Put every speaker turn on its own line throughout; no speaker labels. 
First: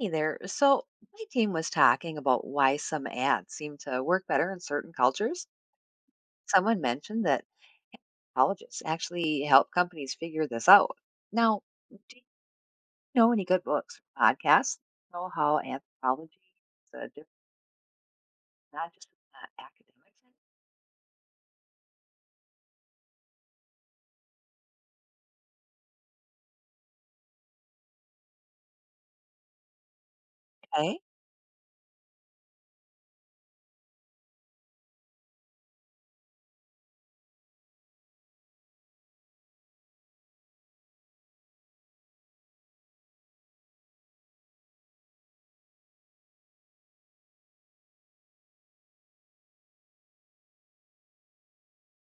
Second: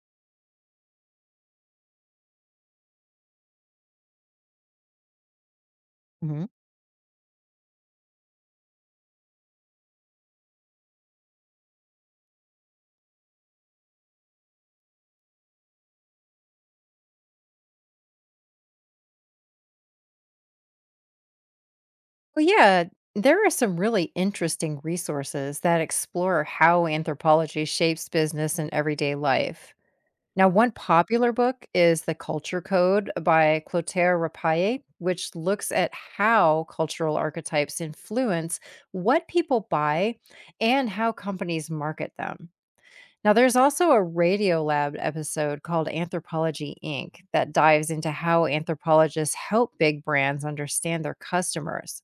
Hey there. So, my team was talking about why some ads seem to work better in certain cultures.
hmm
Someone mentioned that colleges actually help companies figure this out. Now, do you know any good books or podcasts? That Know how anthropology is a different, not just academics.
Well, yeah, there are some really interesting resources that explore how anthropology shapes business and everyday life. Now, one
Okay,
popular book is The Culture Code by Clotaire Rapaille, which looks at how cultural archetypes influence what people buy and how companies market them. Now, there's also a Radiolab episode called Anthropology Inc. that dives into how anthropologists help big brands understand their customers.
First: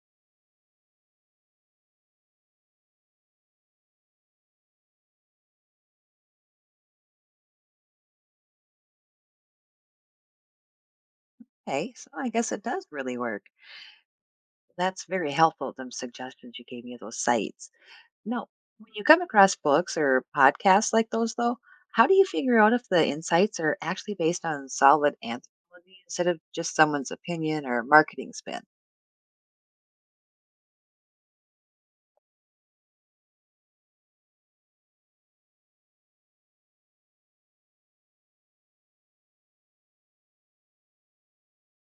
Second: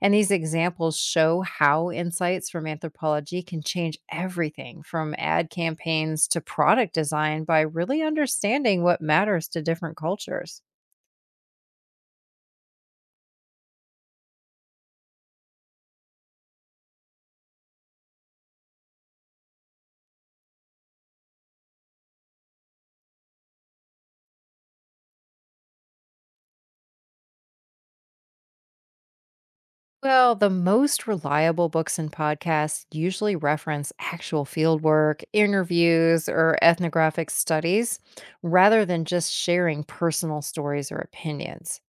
And these examples show how insights from anthropology can change everything from ad campaigns to product design by really understanding what matters to different cultures.
okay. So I guess it does really work. That's very helpful. Them suggestions you gave me of those sites. No. When you come across books or podcasts like those, though, how do you figure out if the insights are actually based on solid anthropology instead of just someone's opinion or marketing spin?
Well, the most reliable books and podcasts usually reference actual fieldwork, interviews, or ethnographic studies rather than just sharing personal stories or opinions.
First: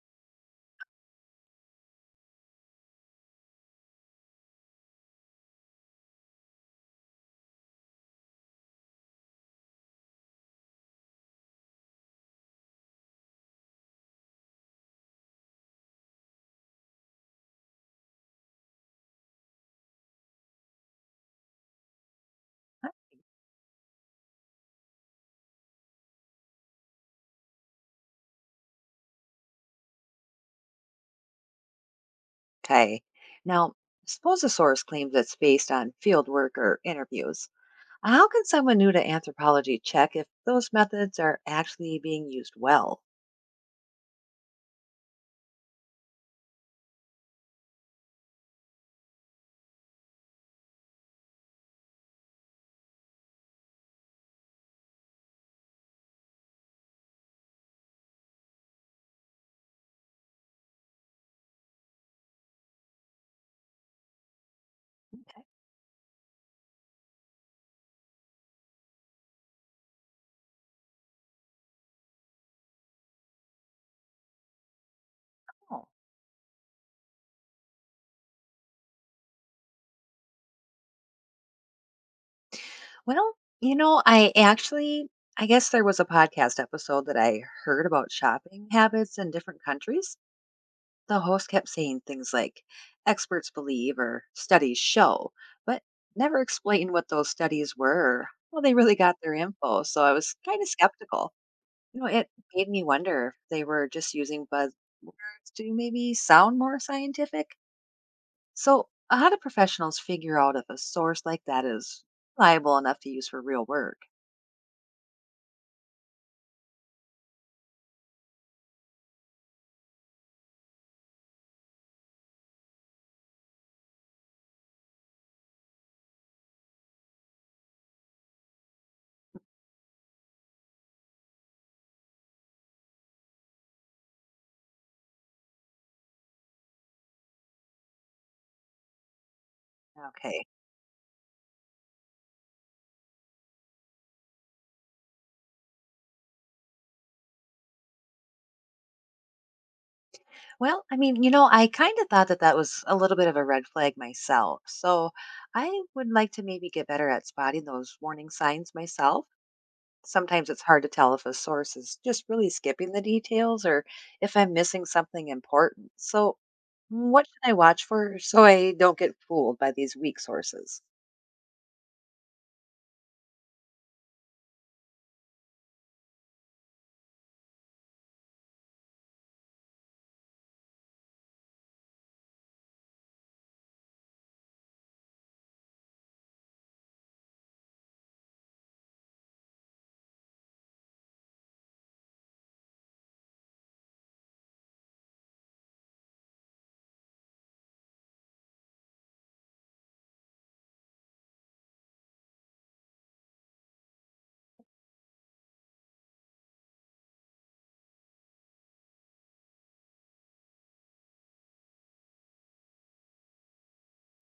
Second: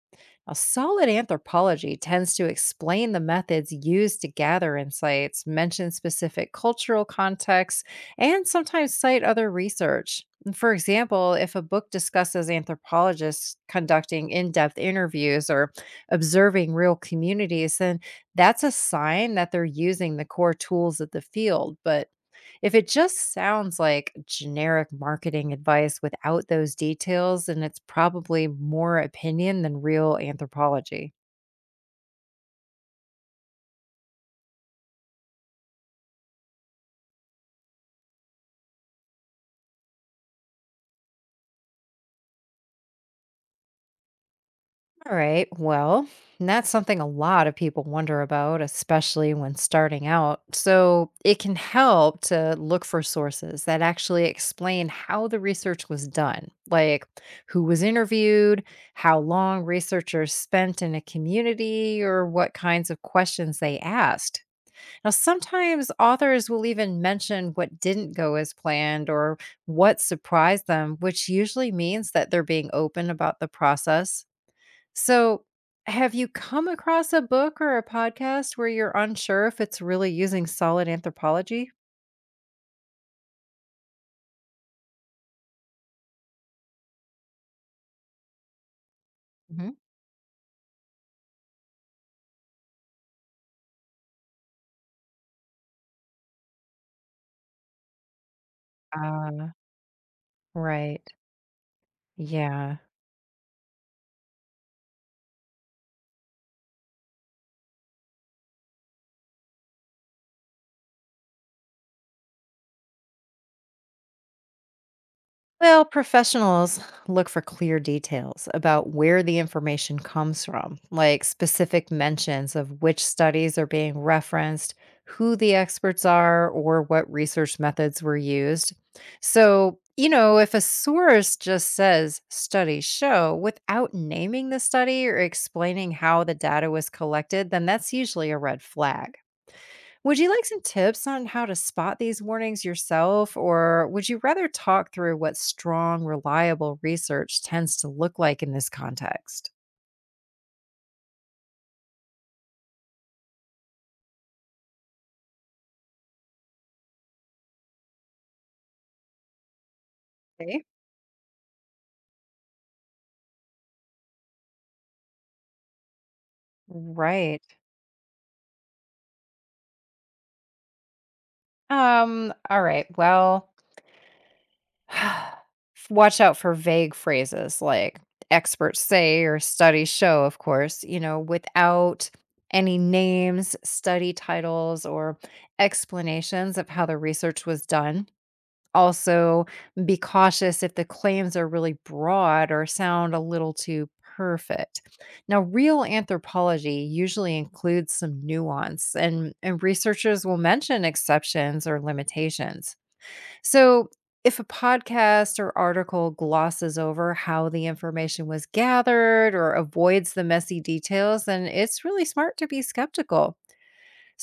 A solid anthropology tends to explain the methods used to gather insights, mention specific cultural contexts, and sometimes cite other research. For example, if a book discusses anthropologists conducting in depth interviews or observing real communities, then that's a sign that they're using the core tools of the field. But if it just sounds like generic marketing advice without those details, then it's probably more opinion than real anthropology.
Okay. Now, suppose a source claims it's based on field work or interviews. How can someone new to anthropology check if those methods are actually being used well?
All right, well, that's something a lot of people wonder about, especially when starting out. So it can help to look for sources that actually explain how the research was done, like who was interviewed, how long researchers spent in a community, or what kinds of questions they asked. Now, sometimes authors will even mention what didn't go as planned or what surprised them, which usually means that they're being open about the process. So,
Oh,
have you come across a book or a podcast where you're unsure if it's really using solid anthropology?
well, I actually, I guess there was a podcast episode that I heard about shopping habits in different
hmm
countries. The host kept saying things like, experts believe or studies show, but never explained what those studies were or how they really got their
Uh,
info. So I was kind of
right.
skeptical. You know, it made
Yeah.
me wonder if they were just using buzzwords to maybe sound more scientific. So, how do professionals figure out if a source like that is reliable enough to use for real work?
Well, professionals look for clear details about where the information comes from, like specific mentions of which studies are being referenced, who the experts are, or what research methods were used. So, you know, if a source just says studies show without naming the study or explaining how the data was collected, then that's usually a red flag. Would you like
Okay.
some tips on how to spot these warnings yourself, or would you rather talk through what strong, reliable research tends to look like in this context?
Well, I mean, I kind of thought that that was a little bit of a red flag myself. So I would like to maybe get better at spotting those warning signs myself. Sometimes it's
Okay.
hard to tell if a source is just really skipping the details or if I'm missing something important. So, what
Right.
should I watch for so I don't get fooled by these weak sources?
All right. Well, f- watch out for vague phrases like experts say or studies show, of course, without any names, study titles, or explanations of how the research was done. Also, be cautious if the claims are really broad or sound a little too perfect. Now, real anthropology usually includes some nuance, and researchers will mention exceptions or limitations. So, if a podcast or article glosses over how the information was gathered or avoids the messy details, then it's really smart to be skeptical.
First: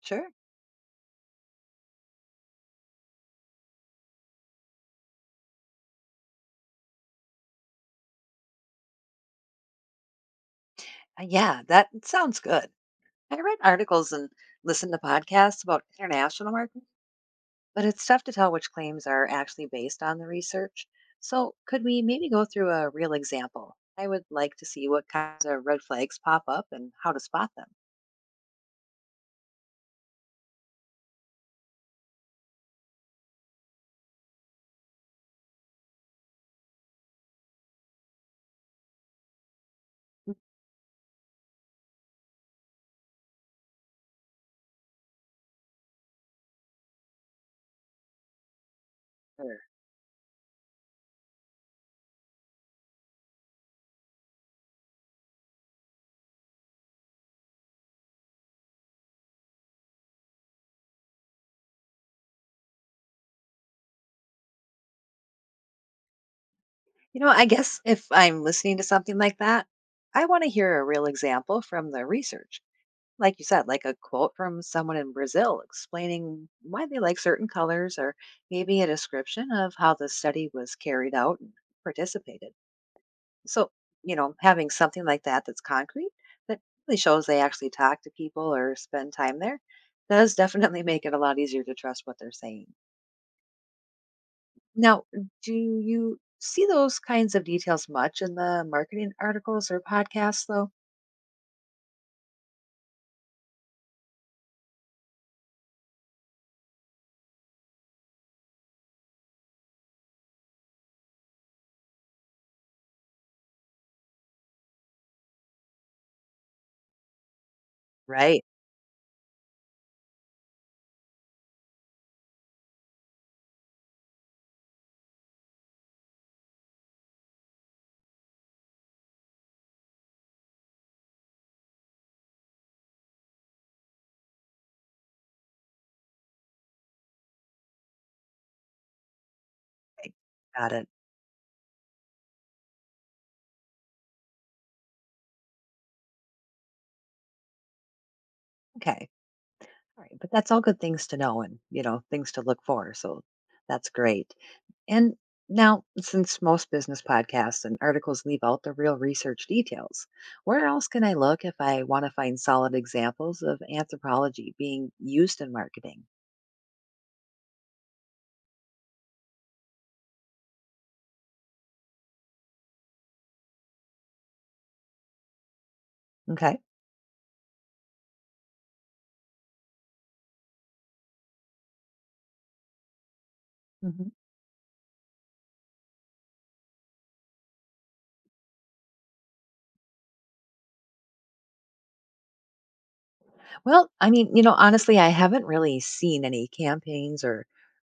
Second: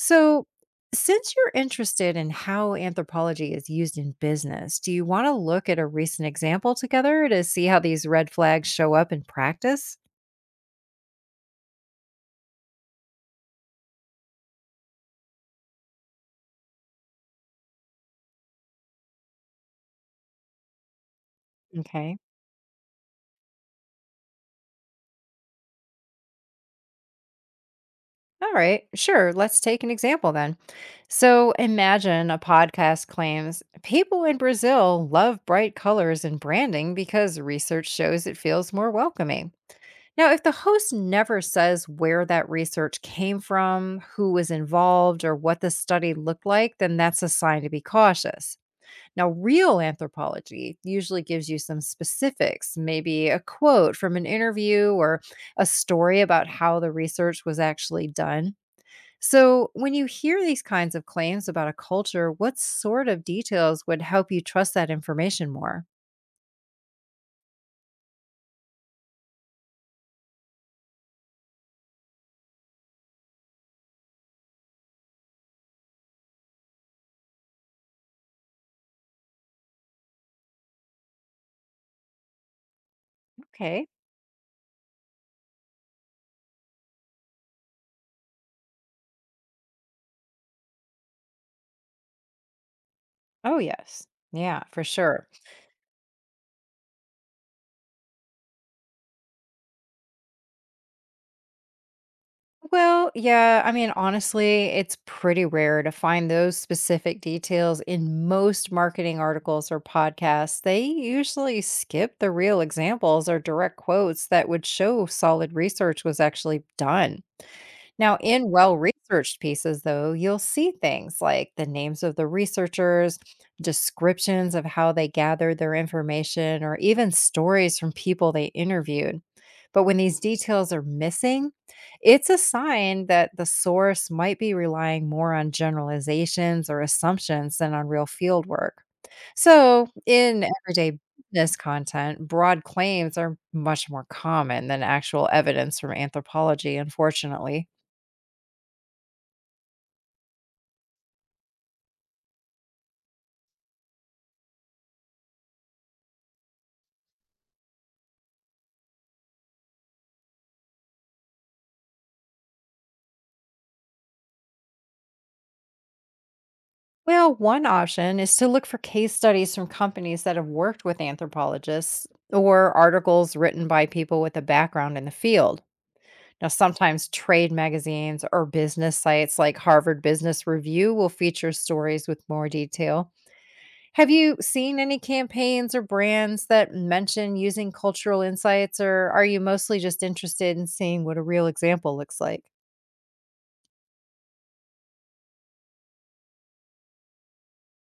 Sure.
since you're interested in how anthropology is used in business, do you want to look at a recent example together to see how these red flags show up in practice?
Yeah, that sounds good. I read articles and listened to podcasts about international markets, but it's tough to tell which claims are actually based on the research. So, could we
Okay.
maybe go through a real example? I would like to see what kinds of red flags pop up and how to spot them.
All right. Sure. Let's take an example then. So, imagine a podcast claims people in Brazil love bright colors and branding because research shows it feels more welcoming. Now, if the host never says where that research came from, who was involved, or what the study looked like, then that's a sign to be cautious. Now,
Sure.
real anthropology usually gives you some specifics, maybe a quote from an interview or a story about how the research was actually done. So, when you hear these kinds of claims about a culture, what sort of details would help you trust that information more?
You know, I guess if I'm listening to something like that, I want to hear a real example from the research. Like you said, like a quote from someone in Brazil explaining why they like certain colors, or maybe a description of how the study was carried out and participated. So,
Okay.
having something like that that's concrete that really shows they actually talk to people or spend time there does definitely make it a lot easier to trust what they're saying.
Oh, yes. Yeah, for
Now,
sure.
do you see those kinds of details much in the marketing articles or podcasts, though?
Well, yeah, I mean, honestly, it's pretty rare to find those specific details in most marketing articles or podcasts. They usually skip the real examples or direct quotes that would show solid research was actually done. Now,
Right.
in well researched pieces, though, you'll see things like the names of the researchers, descriptions of how they gathered their information, or even stories from people they interviewed. But when these details are missing, it's a sign that the source might be relying more on generalizations or assumptions than on real field work. So,
I
in
got it.
everyday business content, broad claims are much more common than actual evidence from anthropology, unfortunately.
Okay. All right. But that's all good things to know and, things to look for. So that's great. And now, since most business podcasts and articles leave out the real research details, where else can I look if I want to find solid examples of anthropology being used in marketing?
Well, one option is to look for case studies from companies that have worked with anthropologists or articles written by people with a background in the field. Now,
Okay.
sometimes trade magazines or business sites like Harvard Business Review will feature stories with more detail. Have
Hmm.
you seen any campaigns or brands that mention using cultural insights, or are you mostly just interested in seeing what a real example looks like?
Well, I mean, honestly, I haven't really seen any campaigns or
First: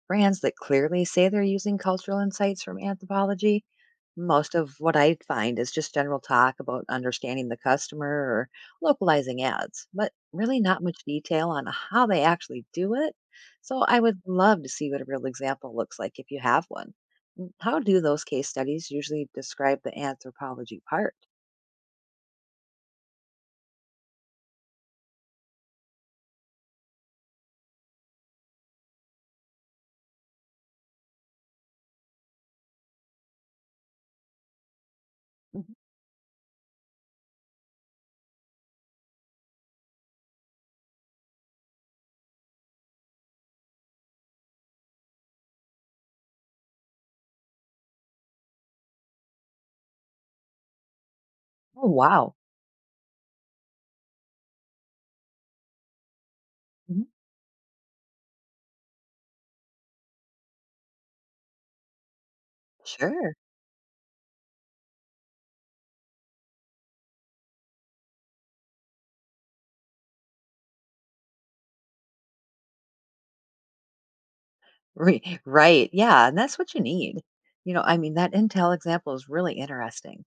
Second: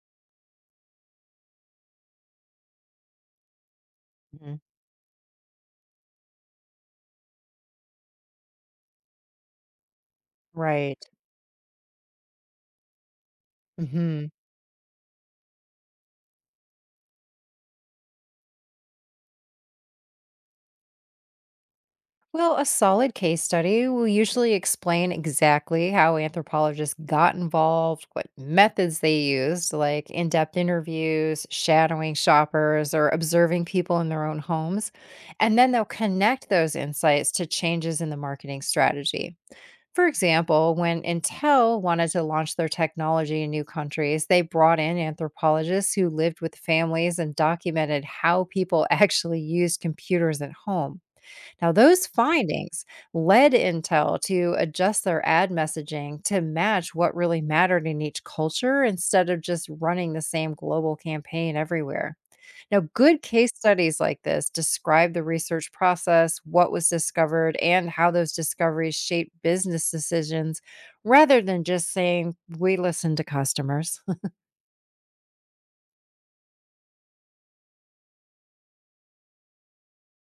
brands that clearly say they're using cultural insights from anthropology. Most
Mhm.
of what I find is just general talk about understanding the customer or localizing ads, but really not much
Right.
detail on how they actually do it. So I would
Mhm.
love to see what a real example looks like if you have one. Mm, how do those case studies usually describe the anthropology part?
Well, a solid case study will usually explain exactly how anthropologists got involved, what methods they used, like in depth interviews, shadowing shoppers, or observing people in their own homes. And then they'll connect those insights to changes in the marketing strategy. For example, when Intel wanted to launch their technology in new countries, they brought in anthropologists who lived with families and documented how people actually used computers at home. Now,
Oh,
those
wow.
findings led Intel to adjust their ad messaging to match
Mhm.
what really mattered in each culture instead of just running the same global campaign everywhere. Now, good
Sure.
case studies like this describe the research process, what was discovered, and how those discoveries shape business decisions rather than just saying, we listen to customers.
Right. Yeah. And that's what you need. You know, I mean, that Intel example is really interesting.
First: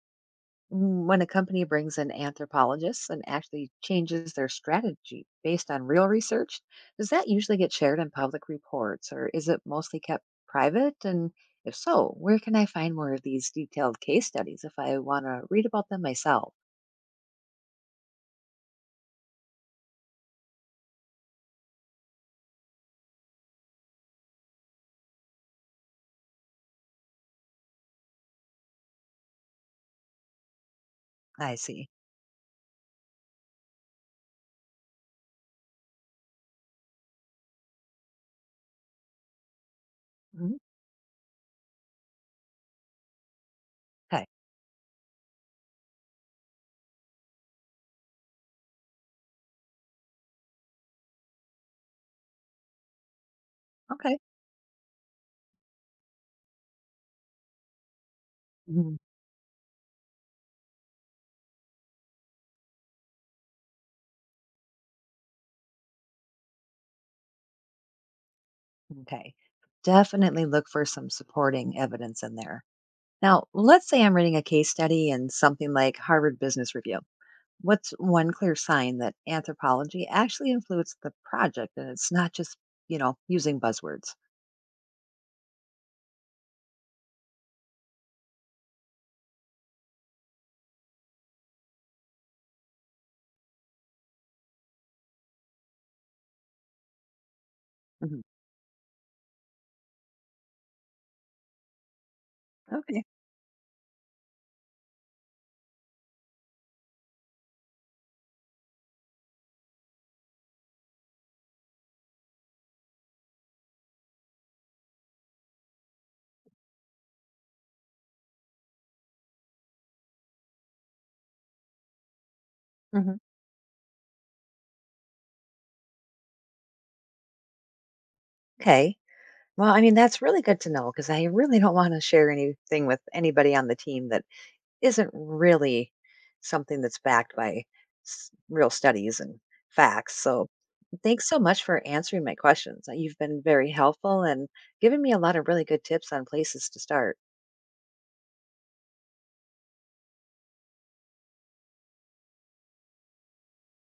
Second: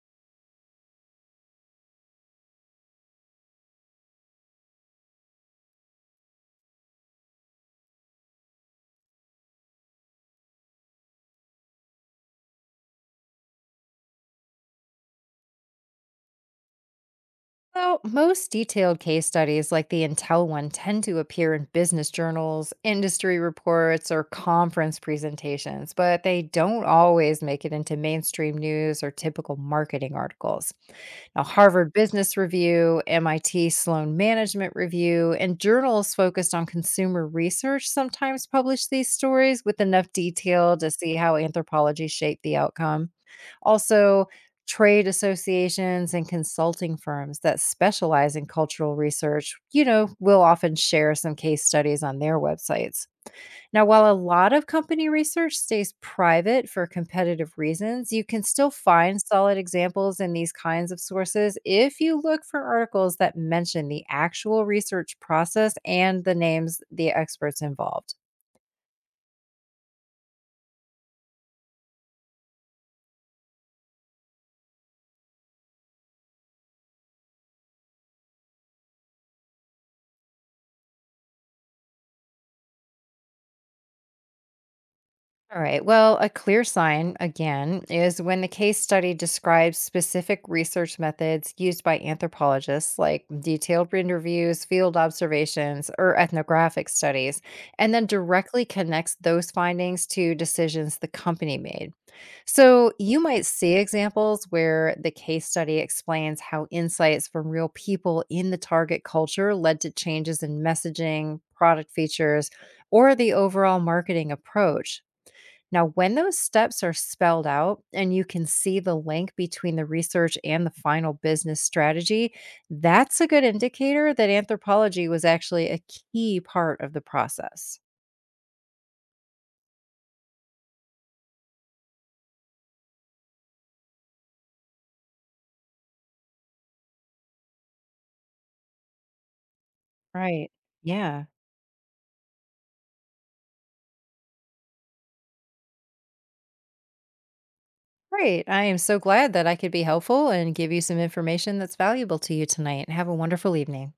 Mm, when a company brings in anthropologists and actually changes their strategy based on real research, does that usually get shared in public reports or is it mostly kept private? And if so, where can I find more of these detailed case studies if I want to read about them myself?
Well, most detailed case studies like the Intel one tend to appear in business journals, industry reports, or conference presentations, but they don't always make it into mainstream news or typical marketing articles. Now,
I see.
Harvard Business Review, MIT Sloan Management Review, and journals focused on consumer research sometimes publish these stories with enough
Mhm.
detail to see how anthropology shaped the outcome.
Okay.
Also, trade associations and consulting firms that specialize in cultural research, will often share some case studies on their websites. Now, while a
Okay.
lot of company research stays private for competitive reasons, you can still
Mhm.
find solid examples in these kinds of sources if you look for articles that mention the actual research process and the names the experts involved.
Okay. Definitely look for some supporting evidence in there. Now, let's say I'm reading a case study in something like Harvard Business Review. What's one clear sign that anthropology actually influenced the project and it's not just, using buzzwords?
All right. Well, a clear sign, again, is when the case study describes specific research methods used by anthropologists, like detailed interviews, field observations, or ethnographic studies, and then
Hmm.
directly connects those findings to decisions the company made. So
Okay.
you might see examples where the case study explains how insights from real people in the target culture led to changes in messaging, product features, or the overall marketing approach. Now, when those steps are spelled out and you can see the link between the research and the final business strategy,
Hmm.
that's a good indicator that anthropology was actually a key part of the process.
Okay. Well, I mean, that's really good to know because I really don't want to share anything with anybody on the team that isn't really something that's backed by real studies and facts. So,
Right. Yeah.
thanks so much for answering my questions. You've been very helpful and given me a lot of really good tips on places to start.
Great. I am so glad that I could be helpful and give you some information that's valuable to you tonight. Have a wonderful evening.